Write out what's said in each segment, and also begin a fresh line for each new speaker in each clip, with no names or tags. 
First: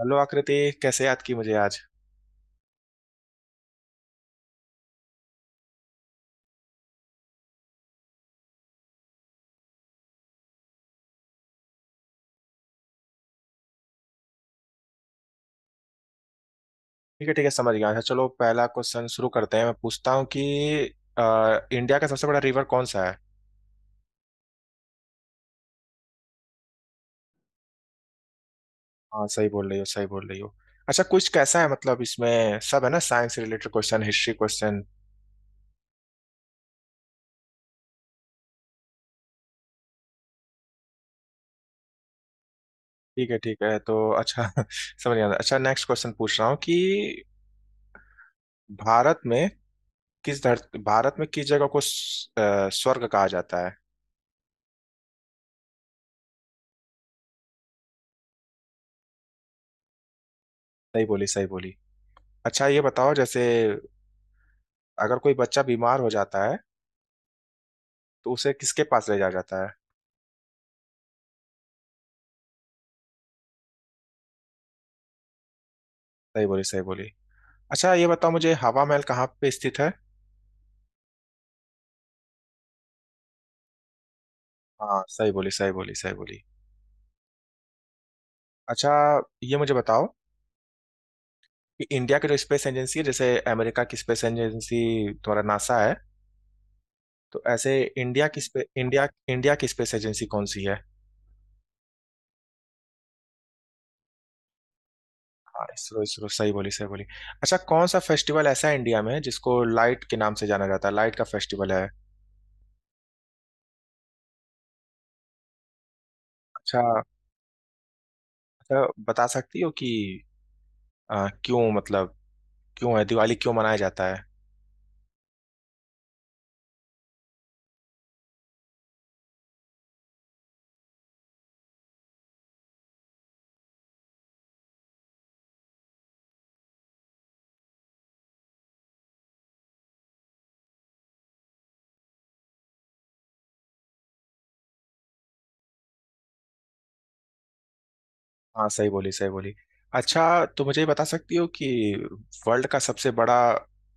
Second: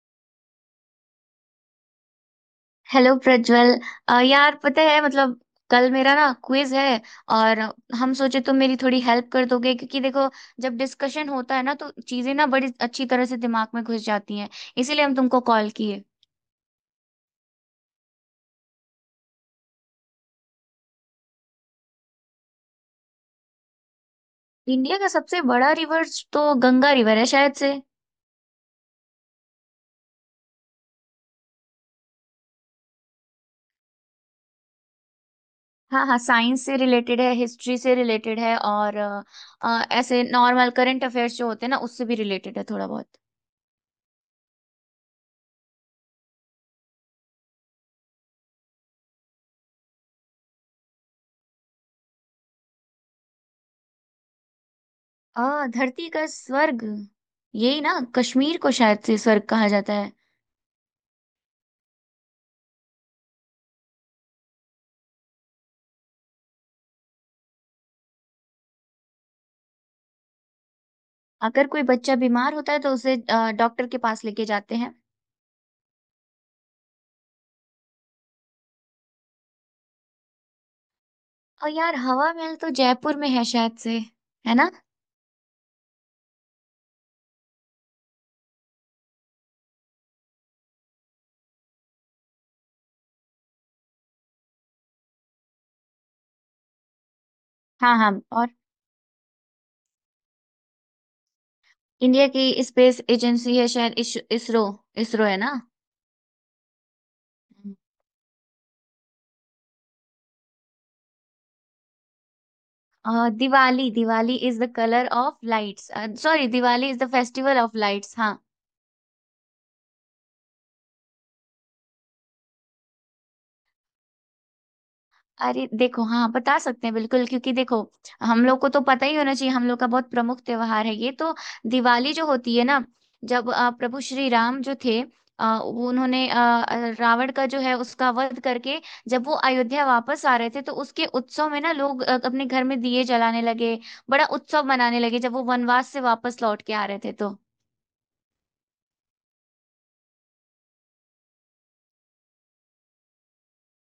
Hello Aakriti. कैसे याद की मुझे आज?
हेलो प्रज्वल। यार, पता है, मतलब कल मेरा ना क्विज है, और हम सोचे तुम मेरी थोड़ी हेल्प कर दोगे, क्योंकि देखो, जब डिस्कशन होता है ना, तो चीजें ना बड़ी अच्छी तरह से दिमाग में घुस जाती हैं, इसीलिए हम तुमको कॉल किए।
ठीक है, ठीक है, समझ गया। अच्छा, चलो पहला क्वेश्चन शुरू करते हैं। मैं पूछता हूँ कि इंडिया का सबसे बड़ा रिवर कौन सा है?
इंडिया का सबसे बड़ा रिवर, तो गंगा रिवर है शायद से।
हाँ, सही बोल रही हो, सही बोल रही हो। अच्छा, कुछ कैसा है? मतलब इसमें सब है ना, science related question, history question?
हाँ हाँ, साइंस से रिलेटेड है, हिस्ट्री से रिलेटेड है, और ऐसे नॉर्मल करंट अफेयर्स जो होते हैं ना, उससे भी रिलेटेड है थोड़ा बहुत।
ठीक है, ठीक है, तो अच्छा समझ गया। अच्छा, नेक्स्ट क्वेश्चन पूछ रहा हूँ कि भारत में किस जगह को स्वर्ग कहा जाता है?
धरती का स्वर्ग, यही ना, कश्मीर को शायद से स्वर्ग कहा जाता है।
सही बोली, सही बोली। अच्छा, ये बताओ, जैसे अगर कोई बच्चा बीमार हो जाता है तो उसे किसके पास ले जाया जाता है?
अगर कोई बच्चा बीमार होता है तो उसे डॉक्टर के पास लेके जाते हैं।
सही बोली, सही बोली। अच्छा, ये बताओ मुझे, हवा महल कहाँ पे स्थित है?
और यार, हवा महल तो जयपुर में है शायद से, है ना।
हाँ, सही बोली, सही बोली, सही बोली। अच्छा, ये मुझे बताओ कि इंडिया की जो स्पेस एजेंसी है, जैसे अमेरिका की स्पेस एजेंसी तुम्हारा नासा है, तो ऐसे
हाँ हाँ।
इंडिया की
और
स्पे, इंडिया इंडिया की स्पेस एजेंसी कौन सी है?
इंडिया की स्पेस एजेंसी है शायद इसरो। इसरो है ना।
हाँ, इसरो, इसरो, सही बोली, सही बोली। अच्छा, कौन सा फेस्टिवल ऐसा है इंडिया में जिसको लाइट के नाम से जाना जाता है, लाइट का फेस्टिवल है?
Diwali, Diwali is the colour of lights. Sorry,
अच्छा,
Diwali is the festival of lights. हाँ।
अच्छा, बता सकती हो कि क्यों, मतलब क्यों है दिवाली, क्यों मनाया जाता है?
अरे देखो, हाँ, बता सकते हैं बिल्कुल, क्योंकि देखो, हम लोग को तो पता ही होना चाहिए। हम लोग का बहुत प्रमुख त्योहार है ये तो। दिवाली जो होती है ना, जब प्रभु श्री राम जो थे, वो, उन्होंने रावण का जो है उसका वध करके, जब वो अयोध्या वापस आ रहे थे, तो उसके उत्सव में ना लोग अपने घर में दिए जलाने लगे, बड़ा उत्सव मनाने लगे, जब वो वनवास से वापस लौट के आ रहे थे तो।
हाँ, सही बोली, सही बोली। अच्छा, तो मुझे ये बता सकती हो कि वर्ल्ड का सबसे बड़ा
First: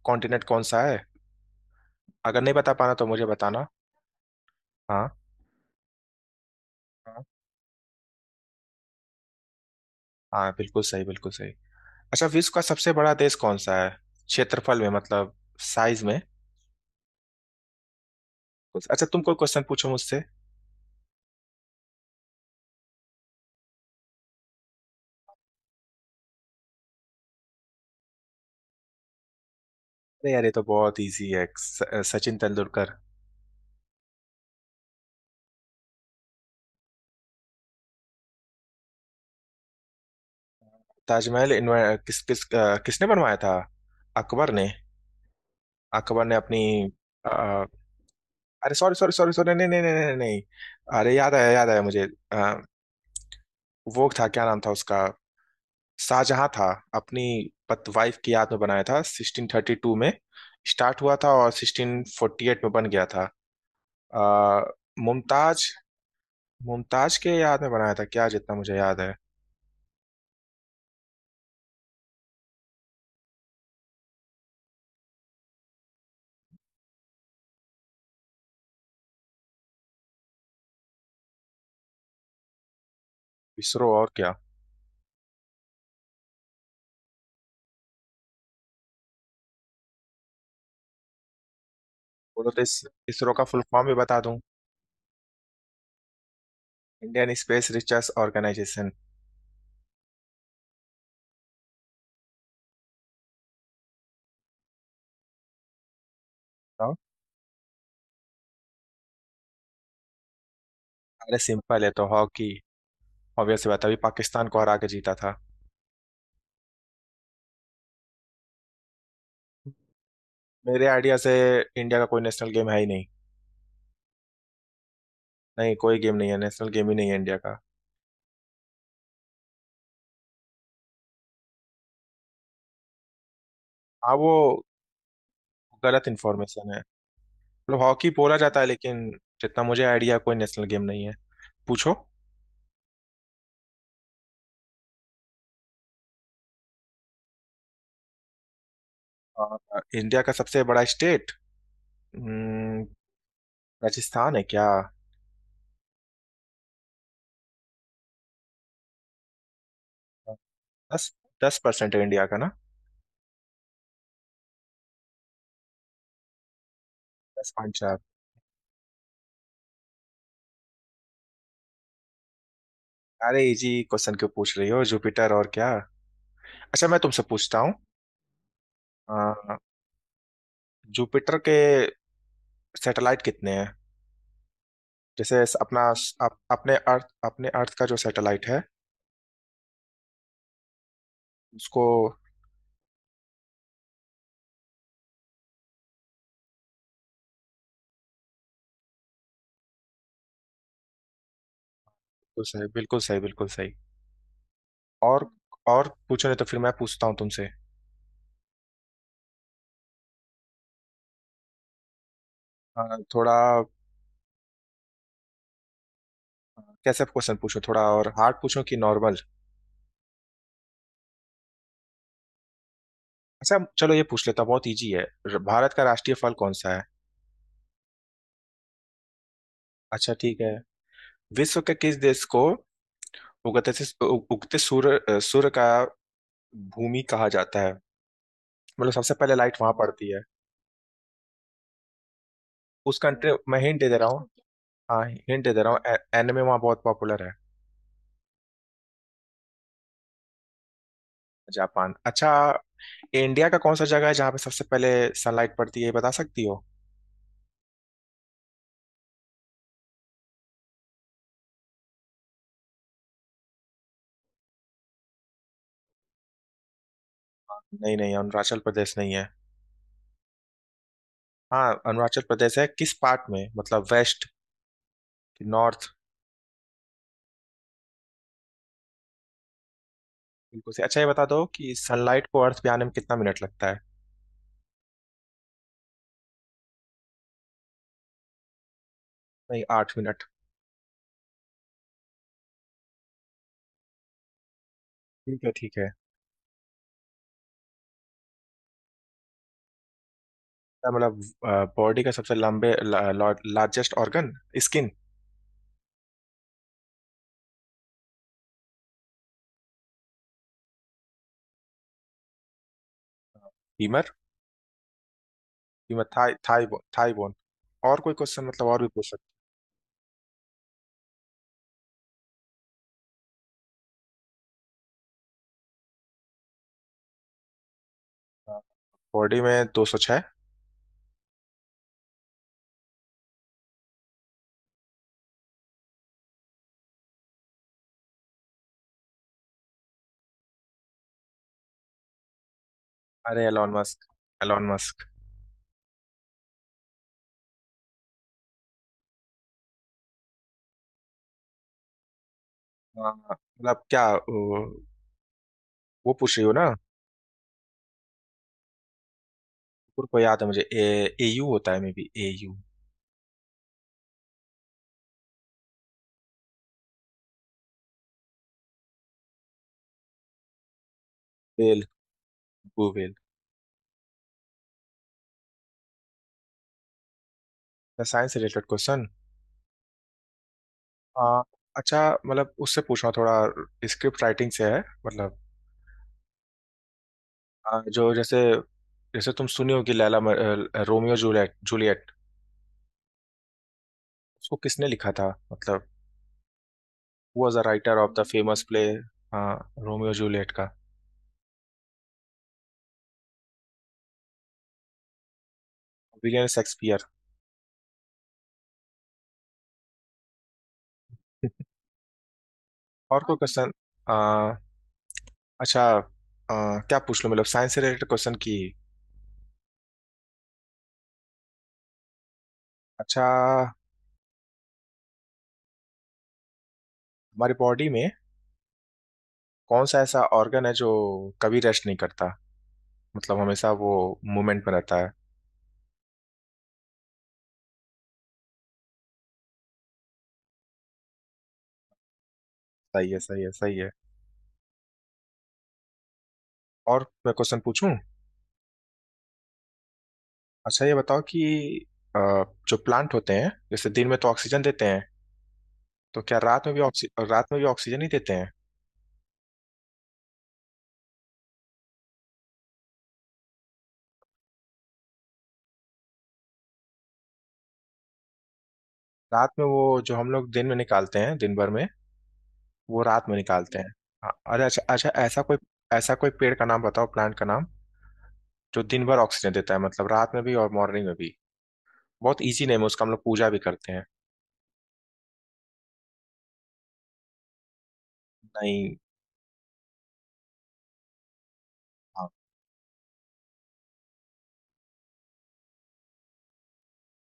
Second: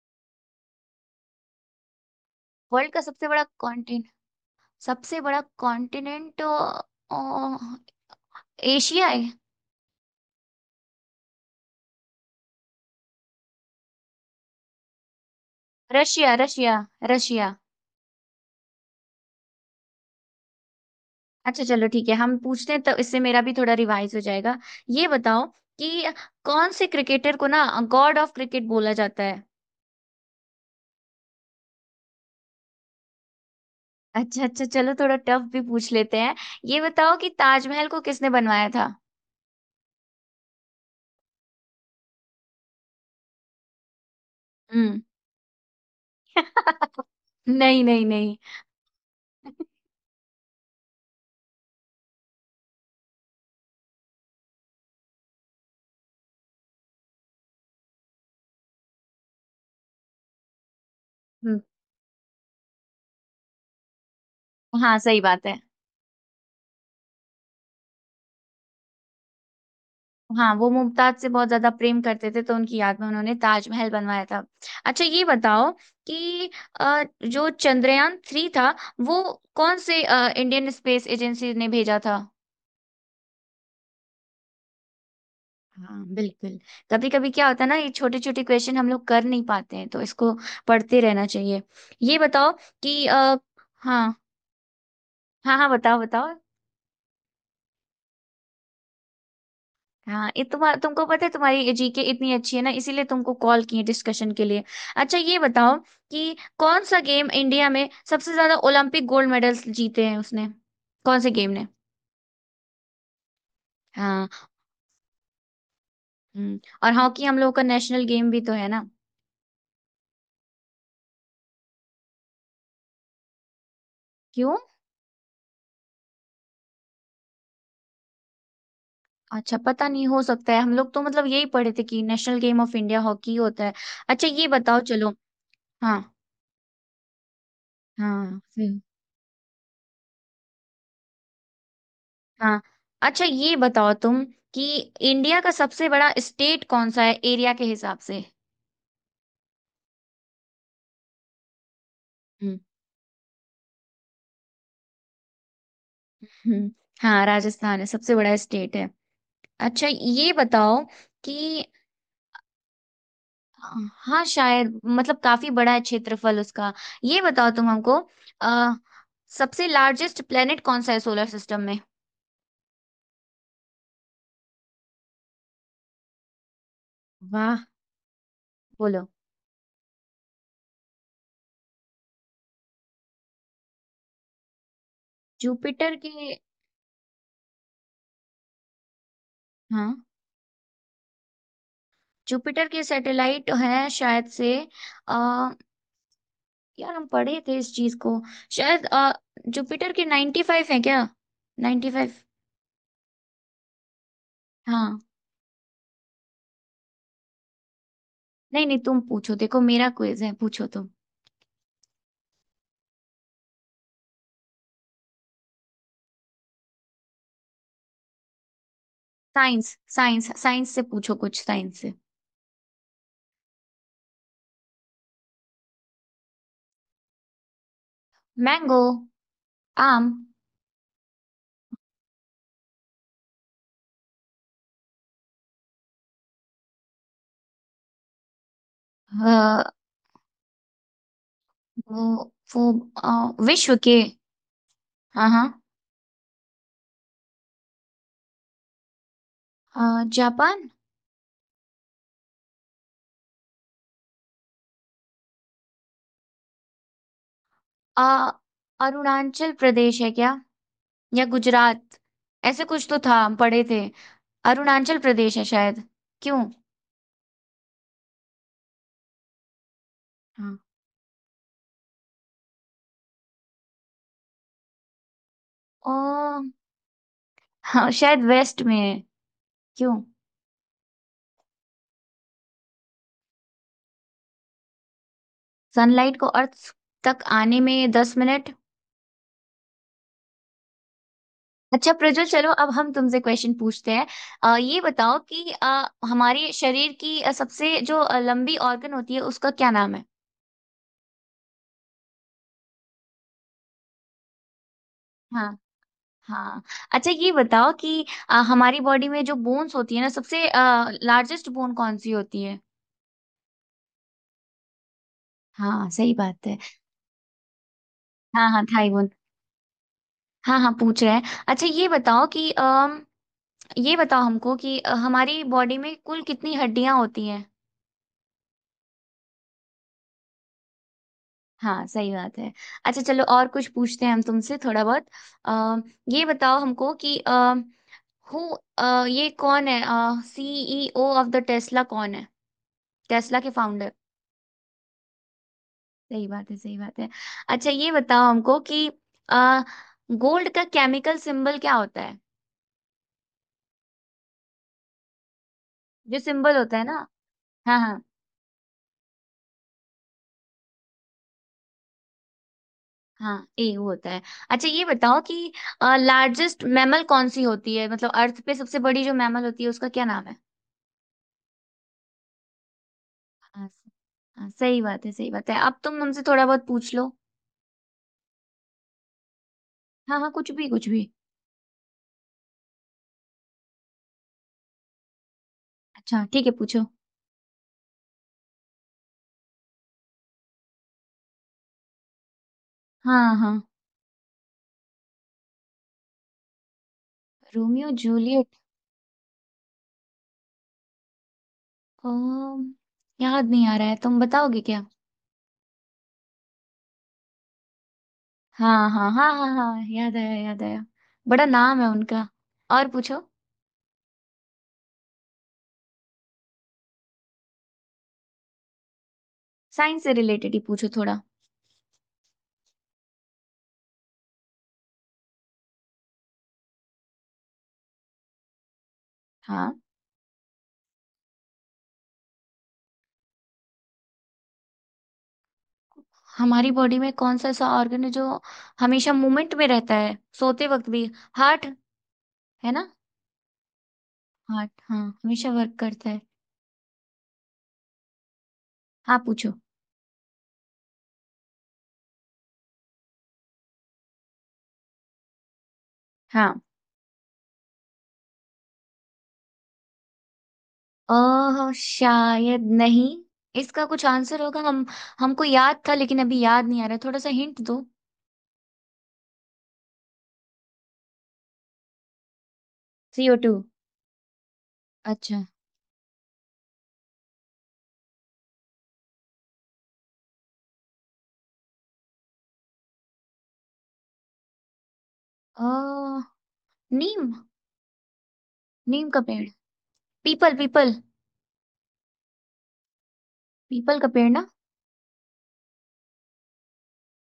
कॉन्टिनेंट कौन सा है? अगर नहीं बता
वर्ल्ड
पाना
का
तो मुझे
सबसे बड़ा
बताना।
कॉन्टिनेंट,
हाँ।
सबसे बड़ा कॉन्टिनेंट,
हाँ।
एशिया है।
हाँ, बिल्कुल सही, बिल्कुल सही। अच्छा, विश्व का सबसे बड़ा देश कौन सा है, क्षेत्रफल में, मतलब साइज में?
Russia, Russia. रशिया।
अच्छा, तुम कोई क्वेश्चन पूछो मुझसे।
अच्छा, चलो ठीक है, हम पूछते हैं, तो इससे मेरा भी थोड़ा रिवाइज हो जाएगा। ये बताओ कि कौन से क्रिकेटर को ना गॉड ऑफ क्रिकेट बोला जाता है।
अरे यार, ये तो बहुत इजी है, सचिन तेंदुलकर।
अच्छा अच्छा, चलो थोड़ा टफ भी पूछ लेते हैं। ये बताओ कि ताजमहल को किसने बनवाया था।
ताजमहल किस किस अ, किसने बनवाया था? अकबर ने।
हम्म।
अकबर ने अपनी अ,
नहीं नहीं नहीं।
अरे, सॉरी सॉरी सॉरी सॉरी, नहीं नहीं नहीं नहीं नहीं नहीं। अरे, याद आया, याद आया मुझे। वो, था क्या नाम था उसका? शाहजहां था। अपनी पत वाइफ की याद में बनाया था, 1632 में स्टार्ट हुआ था और
हम्म,
1648 में बन गया था। आ,
हाँ, सही बात है।
मुमताज मुमताज के याद में बनाया था क्या, जितना मुझे याद है।
हाँ, वो मुमताज से बहुत ज्यादा प्रेम करते थे, तो उनकी याद में उन्होंने ताजमहल बनवाया था। अच्छा, ये बताओ कि जो चंद्रयान 3 था, वो कौन से इंडियन स्पेस एजेंसी ने भेजा था।
इसरो, और क्या?
हाँ, बिल्कुल। कभी कभी क्या होता है ना, ये छोटे छोटे क्वेश्चन हम लोग कर नहीं पाते हैं, तो इसको पढ़ते रहना चाहिए। ये
बोलो,
बताओ
तो इस
कि
इसरो का फुल फॉर्म भी
हाँ।
बता दूं?
हाँ हाँ, बताओ बताओ।
Indian space research organisation.
हाँ, ये तुमको पता है, तुम्हारी GK इतनी अच्छी है ना, इसीलिए तुमको कॉल किए डिस्कशन के लिए। अच्छा, ये बताओ कि कौन सा गेम इंडिया में सबसे ज्यादा ओलंपिक गोल्ड मेडल्स जीते हैं उसने, कौन से
अरे,
गेम ने।
सिंपल है, तो हॉकी, ऑब्वियसली। बात है, अभी
हाँ।
पाकिस्तान को हरा के जीता था।
हम्म, और हॉकी हम लोगों का नेशनल गेम भी तो है ना।
मेरे आइडिया से इंडिया का कोई नेशनल गेम है ही नहीं।
क्यों।
नहीं, कोई गेम नहीं है, नेशनल गेम ही नहीं है इंडिया का।
अच्छा, पता नहीं, हो सकता है, हम लोग तो मतलब यही पढ़े थे कि national game of India hockey होता है।
हाँ,
अच्छा,
वो
ये बताओ चलो। हाँ
गलत इन्फॉर्मेशन है, मतलब हॉकी बोला
हाँ
जाता है, लेकिन जितना मुझे आइडिया, कोई नेशनल गेम नहीं है। पूछो।
हाँ। अच्छा, ये बताओ तुम कि इंडिया का सबसे बड़ा स्टेट कौन सा है, एरिया के हिसाब से।
अ, इंडिया का सबसे बड़ा स्टेट
हम्म।
राजस्थान है क्या?
हम्म। हाँ, राजस्थान है, सबसे बड़ा स्टेट है। अच्छा, ये बताओ
दस दस
कि,
परसेंट है इंडिया का ना,
हाँ शायद, मतलब काफी बड़ा है क्षेत्रफल उसका। ये
दस
बताओ तुम
पॉइंट चार
हमको, अ, सबसे लार्जेस्ट प्लेनेट कौन सा है सोलर सिस्टम में।
अरे, इजी क्वेश्चन क्यों पूछ रही हो, जुपिटर और क्या। अच्छा, मैं तुमसे पूछता
वाह।
हूँ,
बोलो।
अ, जुपिटर के सैटेलाइट कितने हैं? जैसे
जुपिटर के।
अपने अर्थ का जो सैटेलाइट है,
हाँ,
उसको।
जुपिटर के सैटेलाइट हैं शायद से। आ, यार, हम पढ़े थे इस चीज को, शायद। जुपिटर के 95 है क्या, 95।
बिल्कुल सही, बिल्कुल सही, बिल्कुल सही।
हाँ।
और और पूछो, नहीं तो फिर मैं पूछता हूँ तुमसे।
नहीं नहीं, तुम पूछो, देखो मेरा क्विज है, पूछो तुम।
हाँ, थोड़ा कैसे क्वेश्चन पूछो, थोड़ा और हार्ड पूछो कि नॉर्मल।
साइंस, साइंस, साइंस से पूछो कुछ, साइंस से।
अच्छा, चलो, ये पूछ लेता हूँ, बहुत इजी है, भारत का राष्ट्रीय फल कौन सा है?
मैंगो। आम।
अच्छा, ठीक है। विश्व के किस देश को उगते सूर्य का भूमि कहा जाता है, मतलब सबसे पहले लाइट
अ,
वहां पड़ती है?
वो वो
उस कंट्री
अ,
मैं
विश्व
हिंट दे दे
के।
रहा हूँ। हाँ,
हाँ
हिंट
हाँ।
दे दे रहा हूँ, एनिमे वहाँ बहुत पॉपुलर है।
जापान।
जापान, अच्छा। इंडिया का कौन सा जगह है जहाँ पे सबसे पहले सनलाइट पड़ती है, ये बता सकती हो?
अ, अरुणाचल प्रदेश है क्या, या गुजरात? ऐसे कुछ तो था, हम पढ़े थे। अरुणाचल प्रदेश है शायद। क्यों।
नहीं नहीं, अरुणाचल प्रदेश नहीं है।
हाँ।
हाँ, अरुणाचल प्रदेश है किस पार्ट में, मतलब वेस्ट कि नॉर्थ?
ओ, हाँ, शायद वेस्ट में है। क्यों।
बिल्कुल से। अच्छा, ये बता दो कि सनलाइट को अर्थ पे आने में कितना मिनट लगता है?
सनलाइट को अर्थ तक आने में 10 मिनट।
नहीं, 8 मिनट।
अच्छा प्रज्वल, चलो अब हम तुमसे क्वेश्चन पूछते हैं। ये बताओ
ठीक है,
कि
ठीक है।
हमारे शरीर की सबसे जो लंबी ऑर्गन होती है, उसका क्या नाम है।
क्या मतलब, बॉडी का सबसे लंबे, लार्जेस्ट ऑर्गन? स्किन।
हाँ। हाँ। अच्छा, ये बताओ कि हमारी बॉडी में जो बोन्स होती है ना, सबसे लार्जेस्ट बोन कौन सी होती है।
फीमर
हाँ,
फीमर
सही
थाई
बात है।
Thigh thigh bone. और कोई क्वेश्चन,
हाँ हाँ,
मतलब और भी पूछ
थाईवान।
सकते
हाँ हाँ, पूछ रहे हैं। अच्छा, ये बताओ कि अम ये बताओ हमको कि हमारी बॉडी में कुल कितनी हड्डियां होती हैं।
हैं। हाँ, बॉडी में 206।
हाँ, सही बात है। अच्छा चलो, और कुछ पूछते हैं हम तुमसे थोड़ा बहुत। अम ये बताओ हमको कि हु ये कौन है, CEO ऑफ द टेस्ला कौन है, टेस्ला
अरे,
के
Elon
founder.
Musk, Elon Musk.
सही बात है, सही बात है। अच्छा, ये बताओ हमको कि गोल्ड का केमिकल सिंबल क्या होता है,
हाँ, मतलब क्या, वो
जो
पूछ रही हो
सिंबल
ना?
होता है ना। हाँ हाँ।
कुकुर को याद है मुझे, Au होता है, मे बी Au।
हाँ, ए वो होता है। अच्छा, ये बताओ कि लार्जेस्ट मैमल कौन सी होती है, मतलब अर्थ पे सबसे बड़ी जो मैमल होती है, उसका क्या नाम है।
Whale, blue whale.
हाँ स- हाँ, सही बात है, सही बात है, अब तुम हमसे थोड़ा बहुत पूछ लो।
Science related question.
हाँ हाँ, कुछ भी कुछ भी।
हाँ, अच्छा, मतलब उससे पूछना थोड़ा, स्क्रिप्ट राइटिंग से है मतलब।
अच्छा ठीक है, पूछो।
जो जैसे जैसे तुम सुनी हो कि रोमियो जूलियट जूलियट
हाँ हाँ।
उसको किसने लिखा था, मतलब who was the
Romeo
writer of the
Juliet.
Famous play? हाँ, रोमियो जूलियट का
अम, याद नहीं आ रहा है, तुम बताओगे क्या।
William Shakespeare.
हाँ हाँ हाँ हाँ हाँ, याद आया, याद आया। बड़ा नाम है उनका। और पूछो।
और कोई क्वेश्चन? अच्छा, क्या पूछ लूं, मतलब साइंस से रिलेटेड क्वेश्चन की।
साइंस से रिलेटेड ही पूछो थोड़ा।
अच्छा, हमारी बॉडी में
हाँ।
कौन सा ऐसा ऑर्गन है जो कभी रेस्ट नहीं करता, मतलब हमेशा वो मूवमेंट में रहता है?
हमारी बॉडी में कौन सा ऐसा ऑर्गन है जो हमेशा मूवमेंट में रहता है, सोते वक्त भी, हार्ट, है ना।
सही है, सही है, सही है।
हार्ट, हाँ, हमेशा वर्क करता है।
और मैं क्वेश्चन पूछूं?
हाँ, पूछो।
अच्छा, ये बताओ कि अ, जो प्लांट होते हैं, जैसे दिन में तो ऑक्सीजन देते हैं, तो क्या
हाँ,
रात में भी ऑक्सीजन ही देते हैं?
शायद नहीं। इसका कुछ आंसर होगा, हम हमको याद था, लेकिन अभी याद नहीं आ रहा, थोड़ा सा हिंट दो।
रात में वो, जो हम लोग दिन में निकालते हैं दिन भर में, वो रात में
CO2।
निकालते हैं। हाँ, अरे, अच्छा, अच्छा, ऐसा
अच्छा।
कोई ऐसा कोई पेड़ का नाम बताओ, प्लांट का नाम, जो दिन भर ऑक्सीजन देता है, मतलब रात में भी और मॉर्निंग में भी। बहुत इजी नेम है उसका, हम लोग पूजा भी करते हैं।
अ नीम।
नहीं।
नीम का पेड़। पीपल, पीपल।
हाँ।
पीपल का पेड़ ना।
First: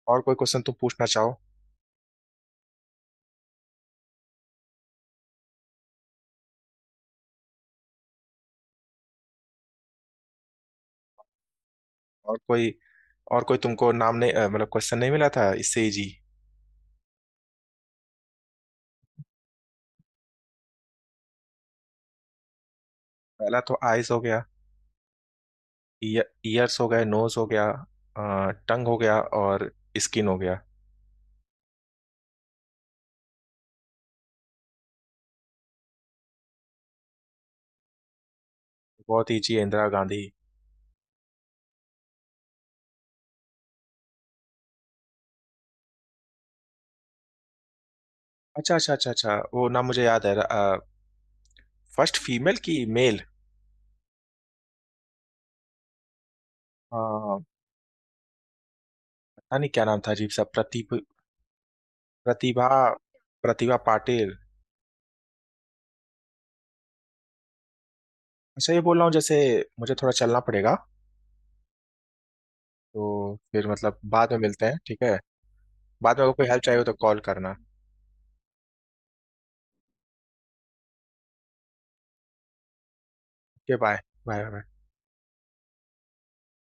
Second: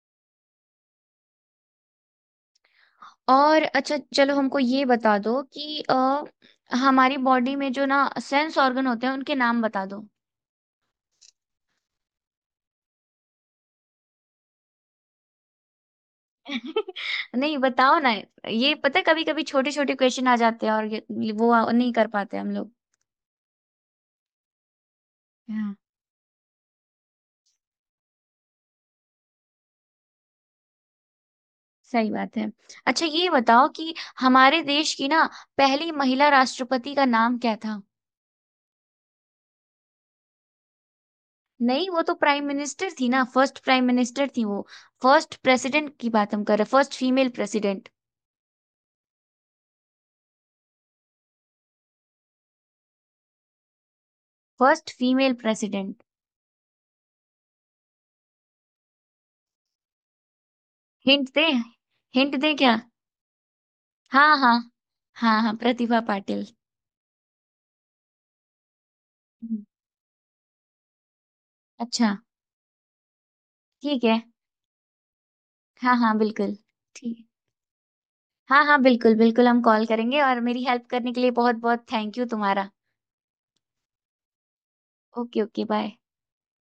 और कोई क्वेश्चन तुम पूछना चाहो?
और अच्छा चलो, हमको ये बता दो कि हमारी बॉडी में जो ना सेंस ऑर्गन होते हैं, उनके नाम बता दो।
और कोई और कोई तुमको नाम नहीं, मतलब क्वेश्चन नहीं मिला था इससे इजी?
नहीं, बताओ ना। ये पता, कभी कभी छोटे छोटे क्वेश्चन आ जाते हैं, और ये, वो नहीं कर पाते हम लोग।
पहला तो आइस हो गया,
हाँ,
ईयर्स हो गए, नोज हो गया, टंग हो गया, और स्किन हो गया।
सही बात है। अच्छा, ये बताओ कि हमारे देश की ना पहली महिला राष्ट्रपति का नाम क्या था।
बहुत ईजी है, इंदिरा गांधी।
नहीं, वो तो प्राइम मिनिस्टर थी ना, फर्स्ट प्राइम मिनिस्टर थी वो। फर्स्ट प्रेसिडेंट की बात हम कर रहे हैं, फर्स्ट फीमेल प्रेसिडेंट।
अच्छा, अच्छा, अच्छा, अच्छा, वो नाम मुझे याद है, फर्स्ट फीमेल की, मेल।
First female president.
हाँ, पता नहीं क्या नाम था, अजीब सा,
हिंट दे, हिंट दे
प्रतिभा
क्या।
प्रतिभा पाटिल।
हाँ हाँ, हाँ हाँ, प्रतिभा पाटिल।
अच्छा, ये बोल रहा हूँ, जैसे
हम्म।
मुझे थोड़ा चलना पड़ेगा,
अच्छा
तो फिर मतलब
ठीक है।
बाद में मिलते हैं, ठीक है।
हाँ हाँ,
बाद में अगर कोई
बिल्कुल।
हेल्प चाहिए हो तो कॉल
ठीक।
करना।
हाँ हाँ, बिल्कुल बिल्कुल, हम कॉल करेंगे, और मेरी हेल्प करने के लिए बहुत बहुत थैंक यू तुम्हारा।
Okay, bye. Bye, bye.
Okay. Okay, bye.